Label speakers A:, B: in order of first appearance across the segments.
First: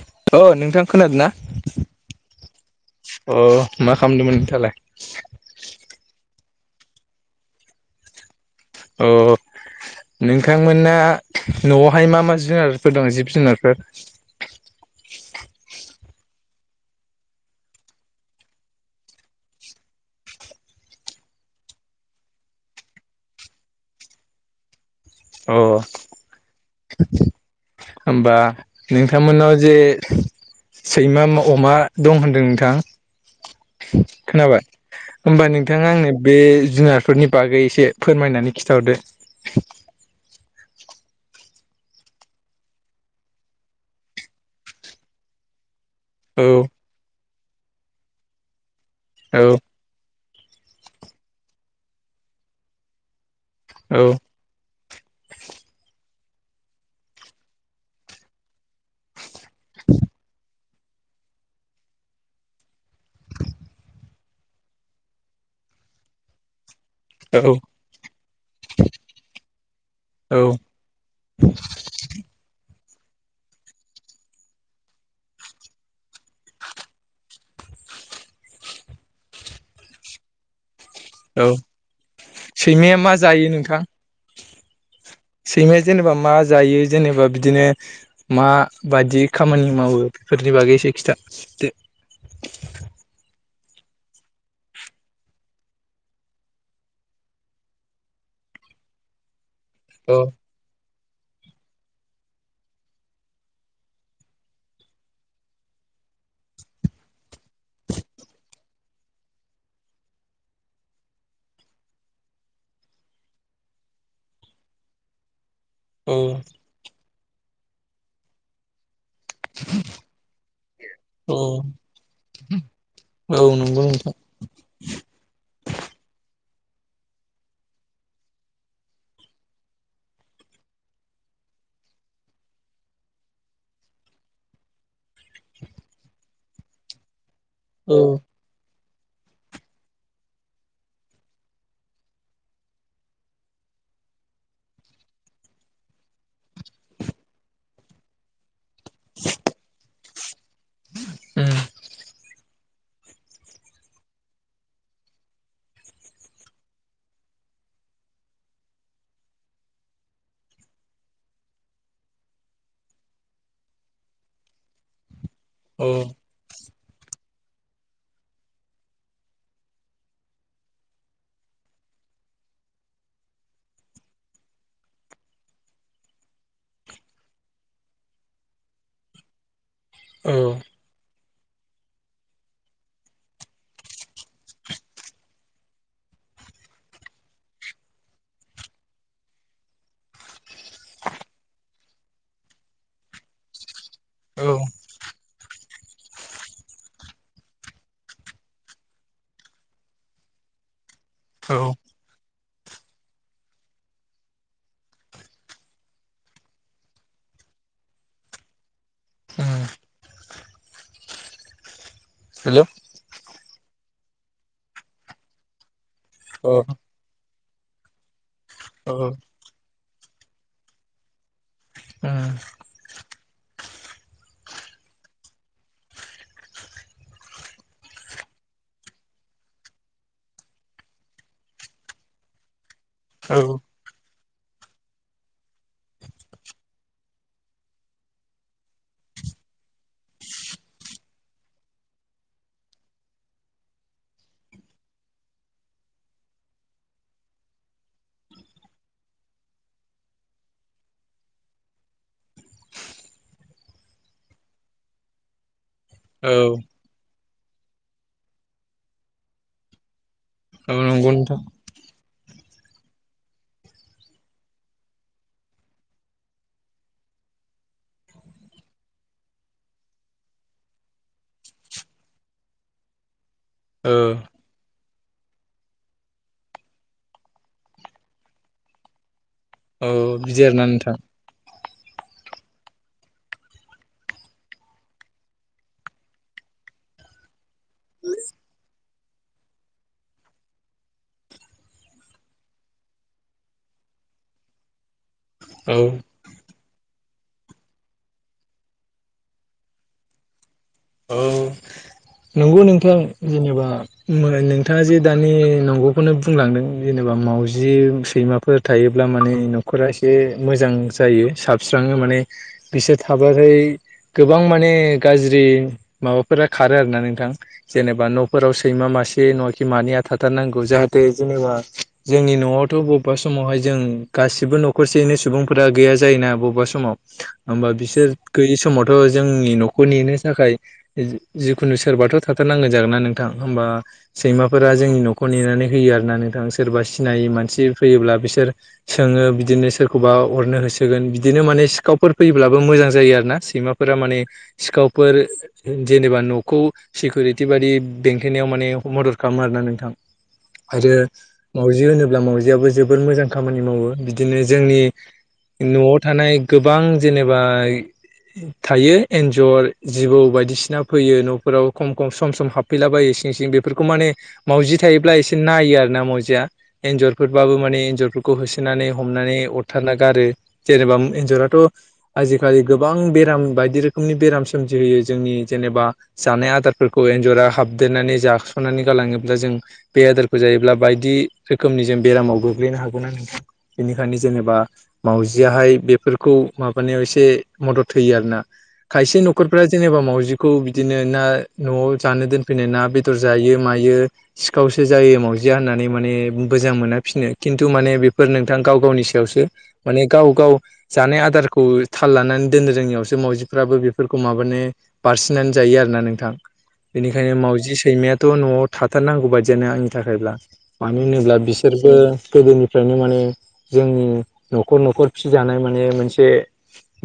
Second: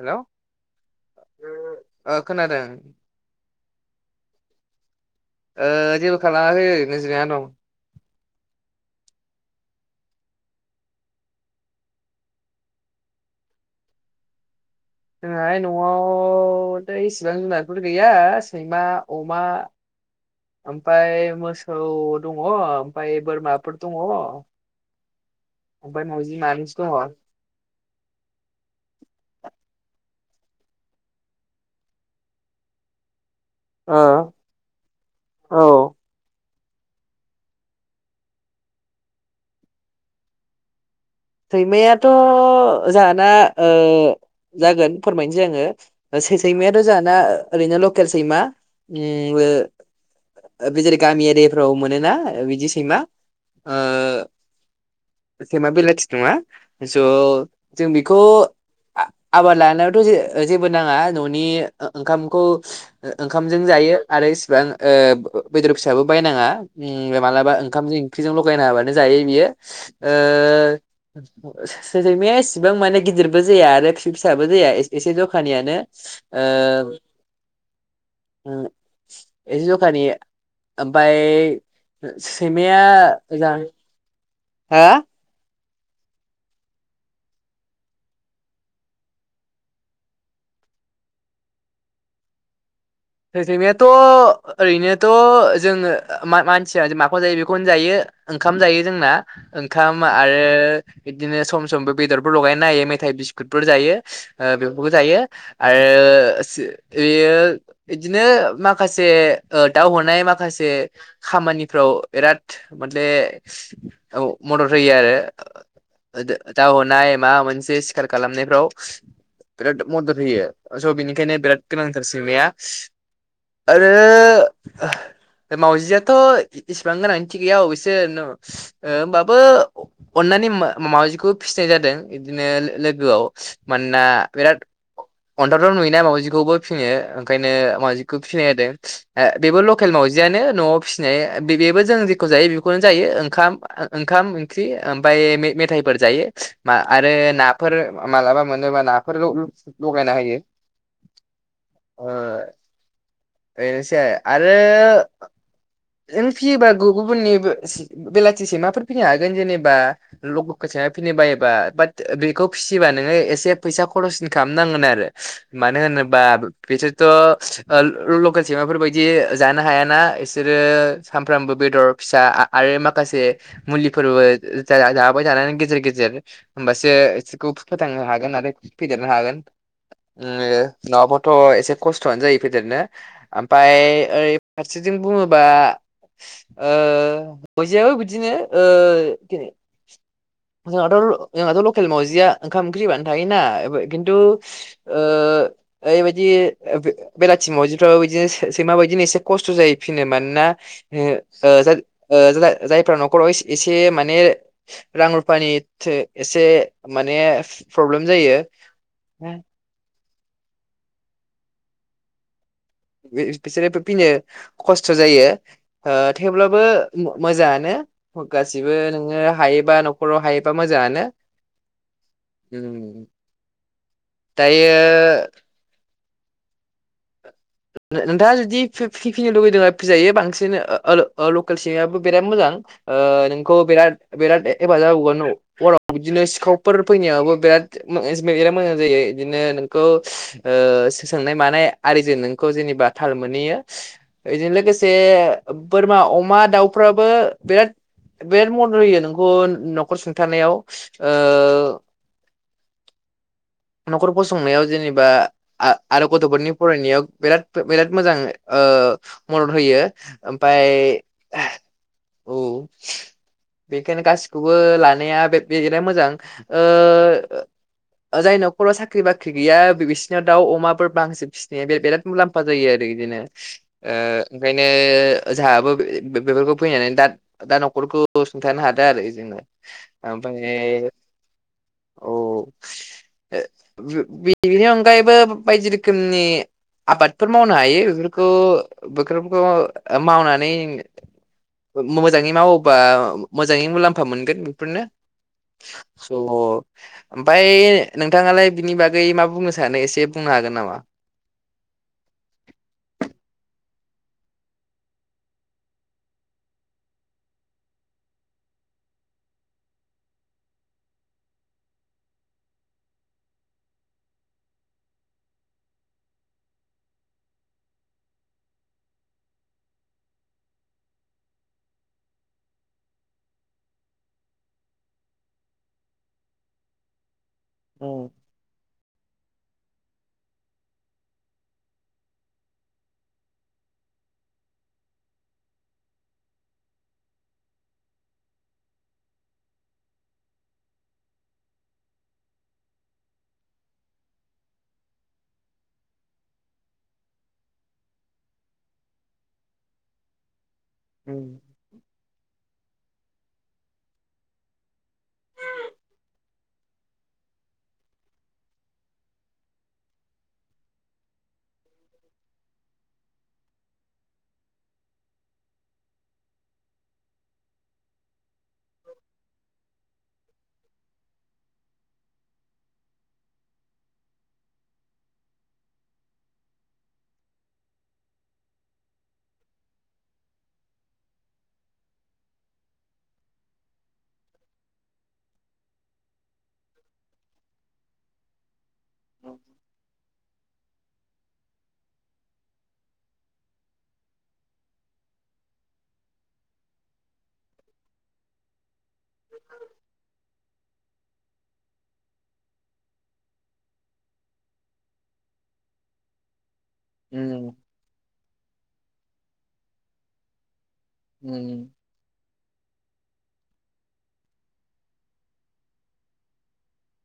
A: Hello
B: अ नोंथां खोनादों ना
A: ओ खोनादों
B: ओ मा खालामदोंमोन नोंथालाय?
A: ओ जेबो खालामाखै ओरैनो जिरायना दं।
B: अ नोंथांमोना न'आवहाय मा मा जुनारफोर दं जिब जुनारफोर [unintelligible]
A: जोंहाय न'आव द इसिबां जुनारफोर गैया सैमा अमा आमफाय मोसौ दङ आमफफ्राय बोरमाफोर दङ।
B: अ
A: मावजि मानैसो दङ
B: होमबा नोंथांमोननाव जे सैमा अमा दं होनदों नोंथां?
A: ओ
B: खोनाबाय होमबा नोंथाङा
A: औ
B: आंनो बे जुनारफोरनि बागै एसे फोरमायनानै खिन्थाहरदो।
A: सैमायाथ' जाहाना ओ जागोन फोरमायनोसै आङो।
B: औ
A: सैमायाथ जाहाना ओरैनो लकेल सैमा उम ओ
B: औ
A: बे जेरै गामि एरियाफ्राव मोनोना बिदि सैमा ओ
B: औ।
A: सैमा बेलाथि नङा स जों बेखौ आबाद लानायावथ ज जेबो नाङा न'नि ओ-ओंखामखौ ओ-ओंखामजों जायो। आरो इसिबां बे-बेदर फिसाबो बायनाङा। मालाबा
B: औ
A: ओंखामजों ओंख्रिजों लगायनो हाबानो जायो बियो ओ
B: औ
A: सो-सैमाया एसेबां माने गिदिरबो जाया आरो फि फिसाबो जाया एसे-एसे जखानियानो एसे जखानि ओमफ्राय
B: औ
A: सैमाया
B: मा जायो
A: ज
B: नोंथां?
A: हा
B: सैमाया जेनेबा मा जायो जेनेबा बिदिनो मा बायदि खामानि मावो बेफोर नि बागैसो खिथा दो?
A: सैनायाथ' ओरैनोथ' जोङो मानसिया माखौनो जायो बेखौनो जायो ओंखाम जायो जोंना ओंखाम
B: दो
A: आरो
B: अ
A: बिदिनो सम समबो बेदरफोर लगायनो नायायो मेथाइ बिस्कुटफोर जायो ओ बेबो जायो आरो ओ एयो बिदिनो माखासे ओ दाव हनाय माखासे खामानिफ्राव बिराद मते मदद होयो आरो
B: अ
A: दा हनाय मा मोनसे सिखार खालामनायफ्राव बिराद मदद होयो स' बिनिखायनो
B: अ
A: बिराद गोनांथार सैमाया
B: औ नंगौ
A: आरो
B: नोंथां
A: आह मावजियाथ इसेबां गोनांथि गैया अबेस होमबाबो अननानै माउजिखौ फिसिनाय जादों बिदिनो लो-लोगोआव मानोना बिराद अन्थाव थाव नुयोना माउजि खौबो फिसिनो ओंखायनो
B: औ
A: माउजिखौ फिनाय जादों। ए बेबो लकेल मावजियानो न'आव फिसिनाय बेबो जों जेखौ जायो बेखौनो जायो ओंखाम ओंखाम ओंख्रि ओमफ्राय मेथाइ फोर जायो आरो नाफोर मालाबा मोनोबा नाफोर लगायना होयो।
B: उम
A: एसे आरो नों फियोबा गुबु गुबुननि बेलाथिस सैमा फोर फिनो हागोन जेनेबा ल सा फिनो बायोबा बाट बेखौ फिसियोबा नोङो एसे फैसा खरस खालाम नांगोन आरो। मानो
B: औ
A: होनोबा बिसोरथ' लकेल सैमा फोरबायदि जानो हायाना इसोरो सामफ्रामबो बेदर फिसा आरो माखासे मुलि फोरबो जा जाबाय जानानै गेजेर गेजेर होमबासो इसोरखौ फोथां हागोन आरो फेदेरनो हागोन ओ
B: औ
A: नङाबाथ' एसे खस्थ'आनो जायो फेदेरनो। ओमफ्राय ओरै फारसेथिं बुङोबा ओ मावजि आबो बिदिनो ओ जोंहाथ' जोंहाथ' लकेल मावजिया ओंखाम ओंख्रि होबानो थायोना खिन्थु
B: औ
A: ओ ओय बायदि बेलाथि मावजि फ्राबो बिदिनो सो सैमा बायदिनो एसे खस्थ' जायो फिनो मानोना हो
B: औ
A: जाज ओ जाजा ओ जाय जाय फ्रा न'खराव एसे माने रां रुफानि एसे माने फ्रब्लेम जायो
B: उम हेल'
A: बिसोरो फिनो खस्थ' जायो ओ
B: अ
A: थेवब्लाबो मो मोजाङानो। गासिबो
B: औ
A: नोङो हायोबा न'खराव हायोबा मोजाङानो।
B: उम
A: दायो
B: [inaudible]
A: नोंथाङा जुदि फि फिनो लुुबैदों फिजायो बांसिन ओ ओ लकेल सैमायाबो बिराद मोजां। ओ
B: औ
A: नोंखौ बिराद बिराद हेफाजाब होगोन हराव बिदिनो सिखाव फोर फैनायावो बिराद बिराद मोजां जायो बिदिनो नोंखौ ओ सोंनाय मानाय आरिजों नोंखौ जेनेबा थाल मोनहैयो बेजों लोगोसे बोरमा अमा दाउफ्रा फ्राबो बिराद बिराद मदद होयो नोंखौ न'खर सुंथानायाव ओ
B: [inaudible]
A: न'खर फसंनायाव जेनेबा आ आरो
B: औ
A: गथ'फोरनि फरायनायाव। बिराद बिराद मोजां ओ मदद होयो ओमफाय
B: औ नंगौ नोंथां
A: औ। बेखायनो गासि खौबो लानाया बे बिराद मोजां। जायनाव न'खराव साख्रि बाख्रि गैया बिसिनिव दाउ अमा फोर बांसिन फिसिनाया बे बिराद मुलाम्फा जायो आरो इदिनो। ओ
B: औ
A: ओंखायनो जोंहाबो बेफोरखौ फैनानै दा दा न'खरखौ सुंथानो हादों आरो।
B: औ बिदि आरोना नोंथां।
A: अ बिनि अनगायैबो बायदि रोखोमनि आबादफोर मावनो हायो बेफोरखौ बेफोरखौ मावनानै मोजाङै मावोबा मोजाङै मुलाम्फा मोनगोन बेफोरनो।
B: औ
A: स ओमफ्राय नोंथाङा लाय बिनि बागै मा बुंनो सानो एसे बुंनो हागोन नामा?
B: औ। नंगौ नोंथां जेनेबा नोंथाङा जे दानि नंगौ खौनो बुंलांदों। जेनेबा माउजि सैमा फोर थायोब्ला माने न'खरा एसे मोजां जायो साबस्रां ङो माने बिसोर थाबाथाय गोबां माने गाज्रि माबाफोरा खारो आरो ना नोंथां जेनेबा न'फोराव सैमा मासे नङाखि मानैया थाथार नांगौ जाह जाहाथे जेनेबा जोंनि न' आवथ' बबेबा समावहाय जों गासिबो न'खर सेयैनो सुबुंफोरा गैया जायोना बबेबा समाव होमबा बिसोर गैयि समावथ' जोंनि न'खरनिनो थाखाय जिखुनु सोरबाथ' थाथारनांगोन जागोन ना नोंथां होमबा सैमाफोरा जोंनि न'खौ नेनानै होयो आरोना नोंथां सोरबा सिनायै मानसि फैयोब्ला बिसोर सोङो बिदिनो सोरखौबा अरनो हो होसोगोन बिदिनो माने सिखावफोर फैयोब्लाबो मोजां जायो आरोना सैमाफोरा माने सिखावफोर जेनेबा न'खौ सिकिउरिटि बाइदि बेंखेनायाव माने मदद खालामो आरोना नोंथां आरो मावजि होनोब्ला मावजिआबो जोबोर मोजां खामानि मावो बिदिनो जोंनि न'आव थानाय गोबां जेनेबा थायो एन्जर जिबौ बायदि बायदिसिना फैयो न'फोराव खम खम सम सम हाबफैलाबायो इ सिं इ सिं बेफोरखौ माने म मावजि थायोब्ला एसे नायो आर ना मजिया एन्जरफोरबाबो माने एन्जरफोरखौ होसोनानै हमनानै अरथारना गारो जेनेबा एन्जराथ' आजिखालि गोबां बेराम बायदि रोखोमनि बेराम सोमजिहोयो जोंनि जेनेबा जानाय आदारफोरखौ एन्जरा हाबदेरनानै जाख'नानै गालाङोब्ला जों बे आदारखौ ज ब हनिायनो जेबा माव गाहाय बेफोरखौ माबानायाव एसे मदद होयो आरोोना खायसे न'रफ्रा जेनेबा मावजि खौ बिदिनो ना न'आव जानो दोनफैनाय ना बेदर जायो मायो सिखावसो जायो म होननानै माने मोजां मोना फिनो खिन्थु माने बेफोर नोंथां गाव गावनि सायावसो माने गाव गाव जानाय आदारखौ थाल लानानै दोननो रोङियावसो मावजिफ्राबो बेफोरखौ माबानो बारसिननानै जायो आरो ना नोंथां बेनिखायनो मावजि सैमायाथ' न'आव थाथारनांगौ बायदियानो आंनि थाखायब्ला मानो होनोब्ला बिसोरबो गोदोनिफ्रायनो माने जोंनि न'खर न'खर फिजानाय माने मोनसे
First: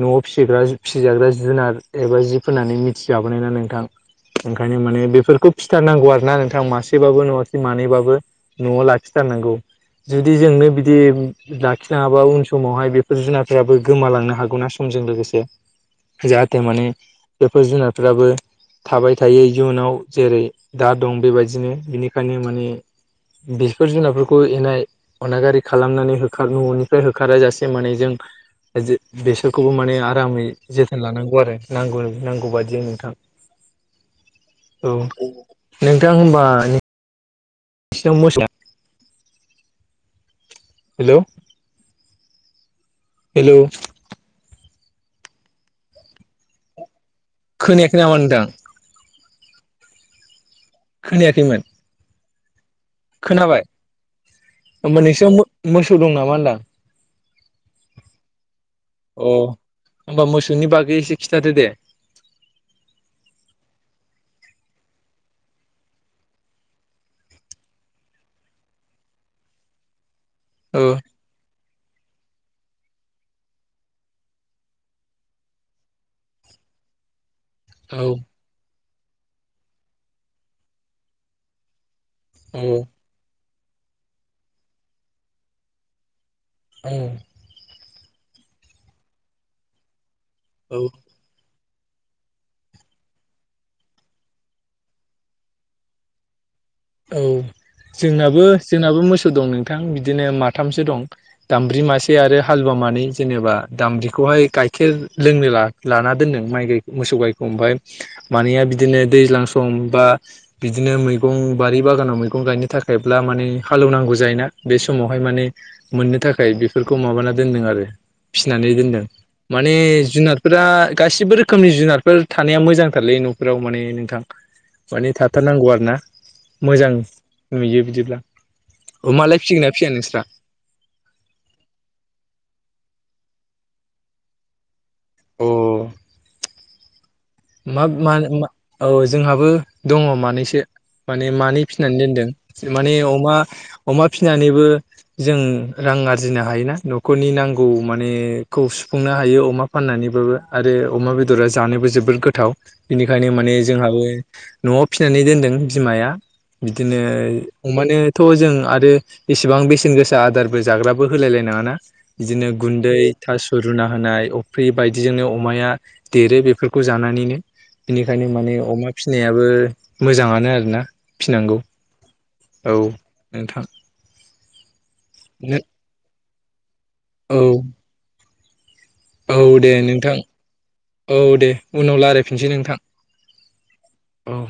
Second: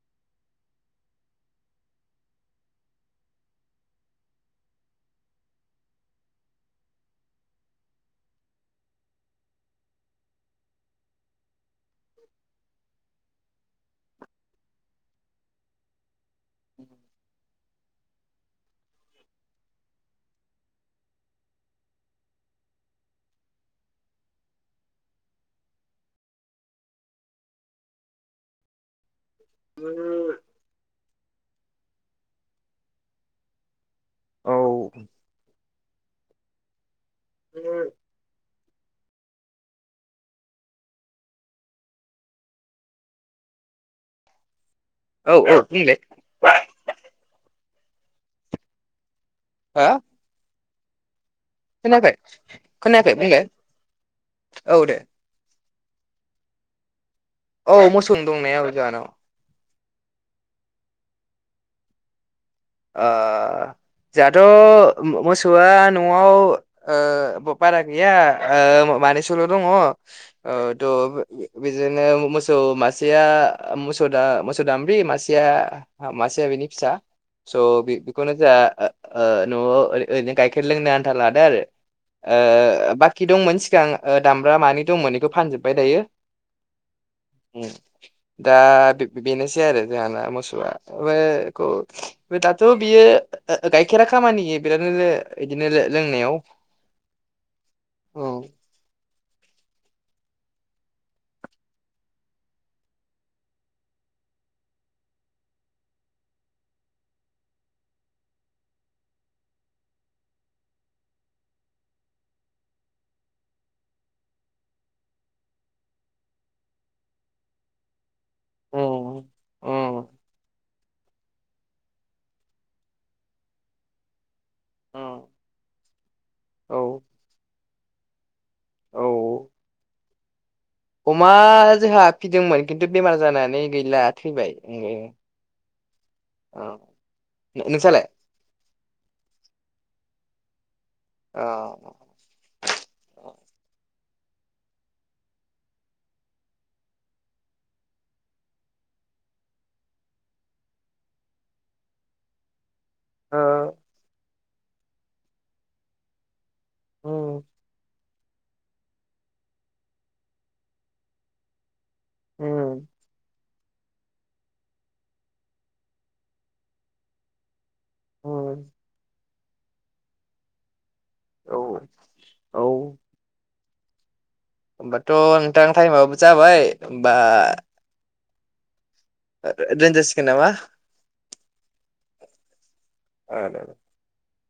B: न'आव फिसिग्रा फिसिजाग्रा जुनार एबा जि फनानै मिथिजाबोनाय ना नोंथां ओंखायनो माने बेफोरखौ फिथारनांगौ आरोना नोंथांा मासेबाबो न'ासे मानैबाबो न'आव लाखिथारगौ जु जोंनो बिदि नाङाबा उन समावहाय बेफोर जुनारफोराबो गोमालांनो हागौ न समजों लोगोसे जाहाथे माने बेफोर जुनारफोराबो थाबाय थायो जुनाव जेरै दा दं बेबायदिनो बेनिखायनो माने बेफोर जुनारफोरखौ एनाय अनागारि खालामनानै होखार न'निफ्राय होखारा जासे माने जों बेसोरखौबो माने आरामै जोथोन लानांगौ आरो नांगौ नांगौ बादि नोंथां औ नोंथ सिां होमबा एसेां मोसा हेल' हेल'
A: औ औ थमल
B: खोनायाख नामा होनदों
A: हा
B: खोनया
A: ननााखाय
B: खोनाबाय
A: औ दे
B: होमबा नोंसोर मोसौ दं नामा होनदां
A: औ मोसौ दंनाया जाहानाव
B: हबा मोसौनि बागै एसे खिथादो दे
A: अ जोंहाथ' मोसौआ न'आव बारा गैया मानिसल' दङ
B: औ
A: बिदिनो मोसौ मासेया मोसौ मोसौ दाम्ब्रि मासेया मासेया बेनि फिसा स' बे
B: औ
A: बेखौनो जोंहा न'आव ओरैनो गाइखेर लोंनो आन्था लादो आरो
B: औ
A: बाखि दंमोन सिगां दामब्रा मानि दंमोन बेखौ फानजोबबाय दायो
B: औ
A: उम दा बेनोसै आरो जोंहाना मोसौआ
B: औ
A: बेओफ्रायखौ दाथ' बियो गाइखेरा खामानि बिरादनो बिदिनो लोंनायाव
B: औ
A: औ
B: जोंनाबो जोंनाबो मोसौ दं नोंथां बिदिनो माथामसो दं दामब्रि मासे आरो हालुवा मानै जेनेबा दामब्रिखौ गायखेर लोंनो लाना दोन्दों माय मोसौ गायखौ ओमफाय मानैया बिदिनो दै दैज्लां सम बा बिदिनो मैगं बारि बागानाव मैगं गायनो थाखायब्ला माने हालौवनांगौ जायोना बे समावहाय माने मोननो थाखाय बेफोरखौ माबाना दोनदों आरो फिसिनानै
A: औ
B: दोनदों माने जुनारफोरा गासिबो रोखोमनि जुनारफोर थानाया मोजांथारलै न'फोराव माने नोंथां माने थाथारनांगौ आरोना मोजां नुयो बिदिब्ला अ मालाय
A: औ
B: फिसिगोन ना फिसिया नोंस्रा
A: अमा जोंहा फिदोंमोन खिन्थु बेमार जानानै गैला थैबाय।
B: अह
A: औ।
B: मा मा औ जोंहाबो दङ मानैसो माने
A: औ
B: मानै फिनानै दोनदों माने अमा अमा फिनानैबो जों रां आरजिनो हायोना न'खरनि नांगौ माने खौ सुफुंनो हायो अमा फाननानैबाबो आरो अमा बेदरा जानोबो जोबोद गोथाव गोथाव बिनिखायनो माने जोंहाबो न'आव फिसिनानै दोनदों बिमाया बिदिनो
A: औ
B: अमानो थ' जों आरो इसिबां बेसेन गोसा आदारबो जाग्राबो होलायलाय नङाना बिदिनो गुन्दै थास' रुना होनाय अफ्रि बायदिजोंनो अमाया देरो बेफोरखौ जानानैनो बेनिखायनो माने अमा फिसिनायाबो मोजाङानो आरोना फिनांगौ औ नोंथां।
A: होमबाथ' नोंथां थाइमाबो जाबाय होनबा
B: औ औ दे नोंथां
A: दोनजासिगोन नामा
B: औ दे उनाव रायलायफिनसै नोंथां
A: ओ दे दे।
B: अह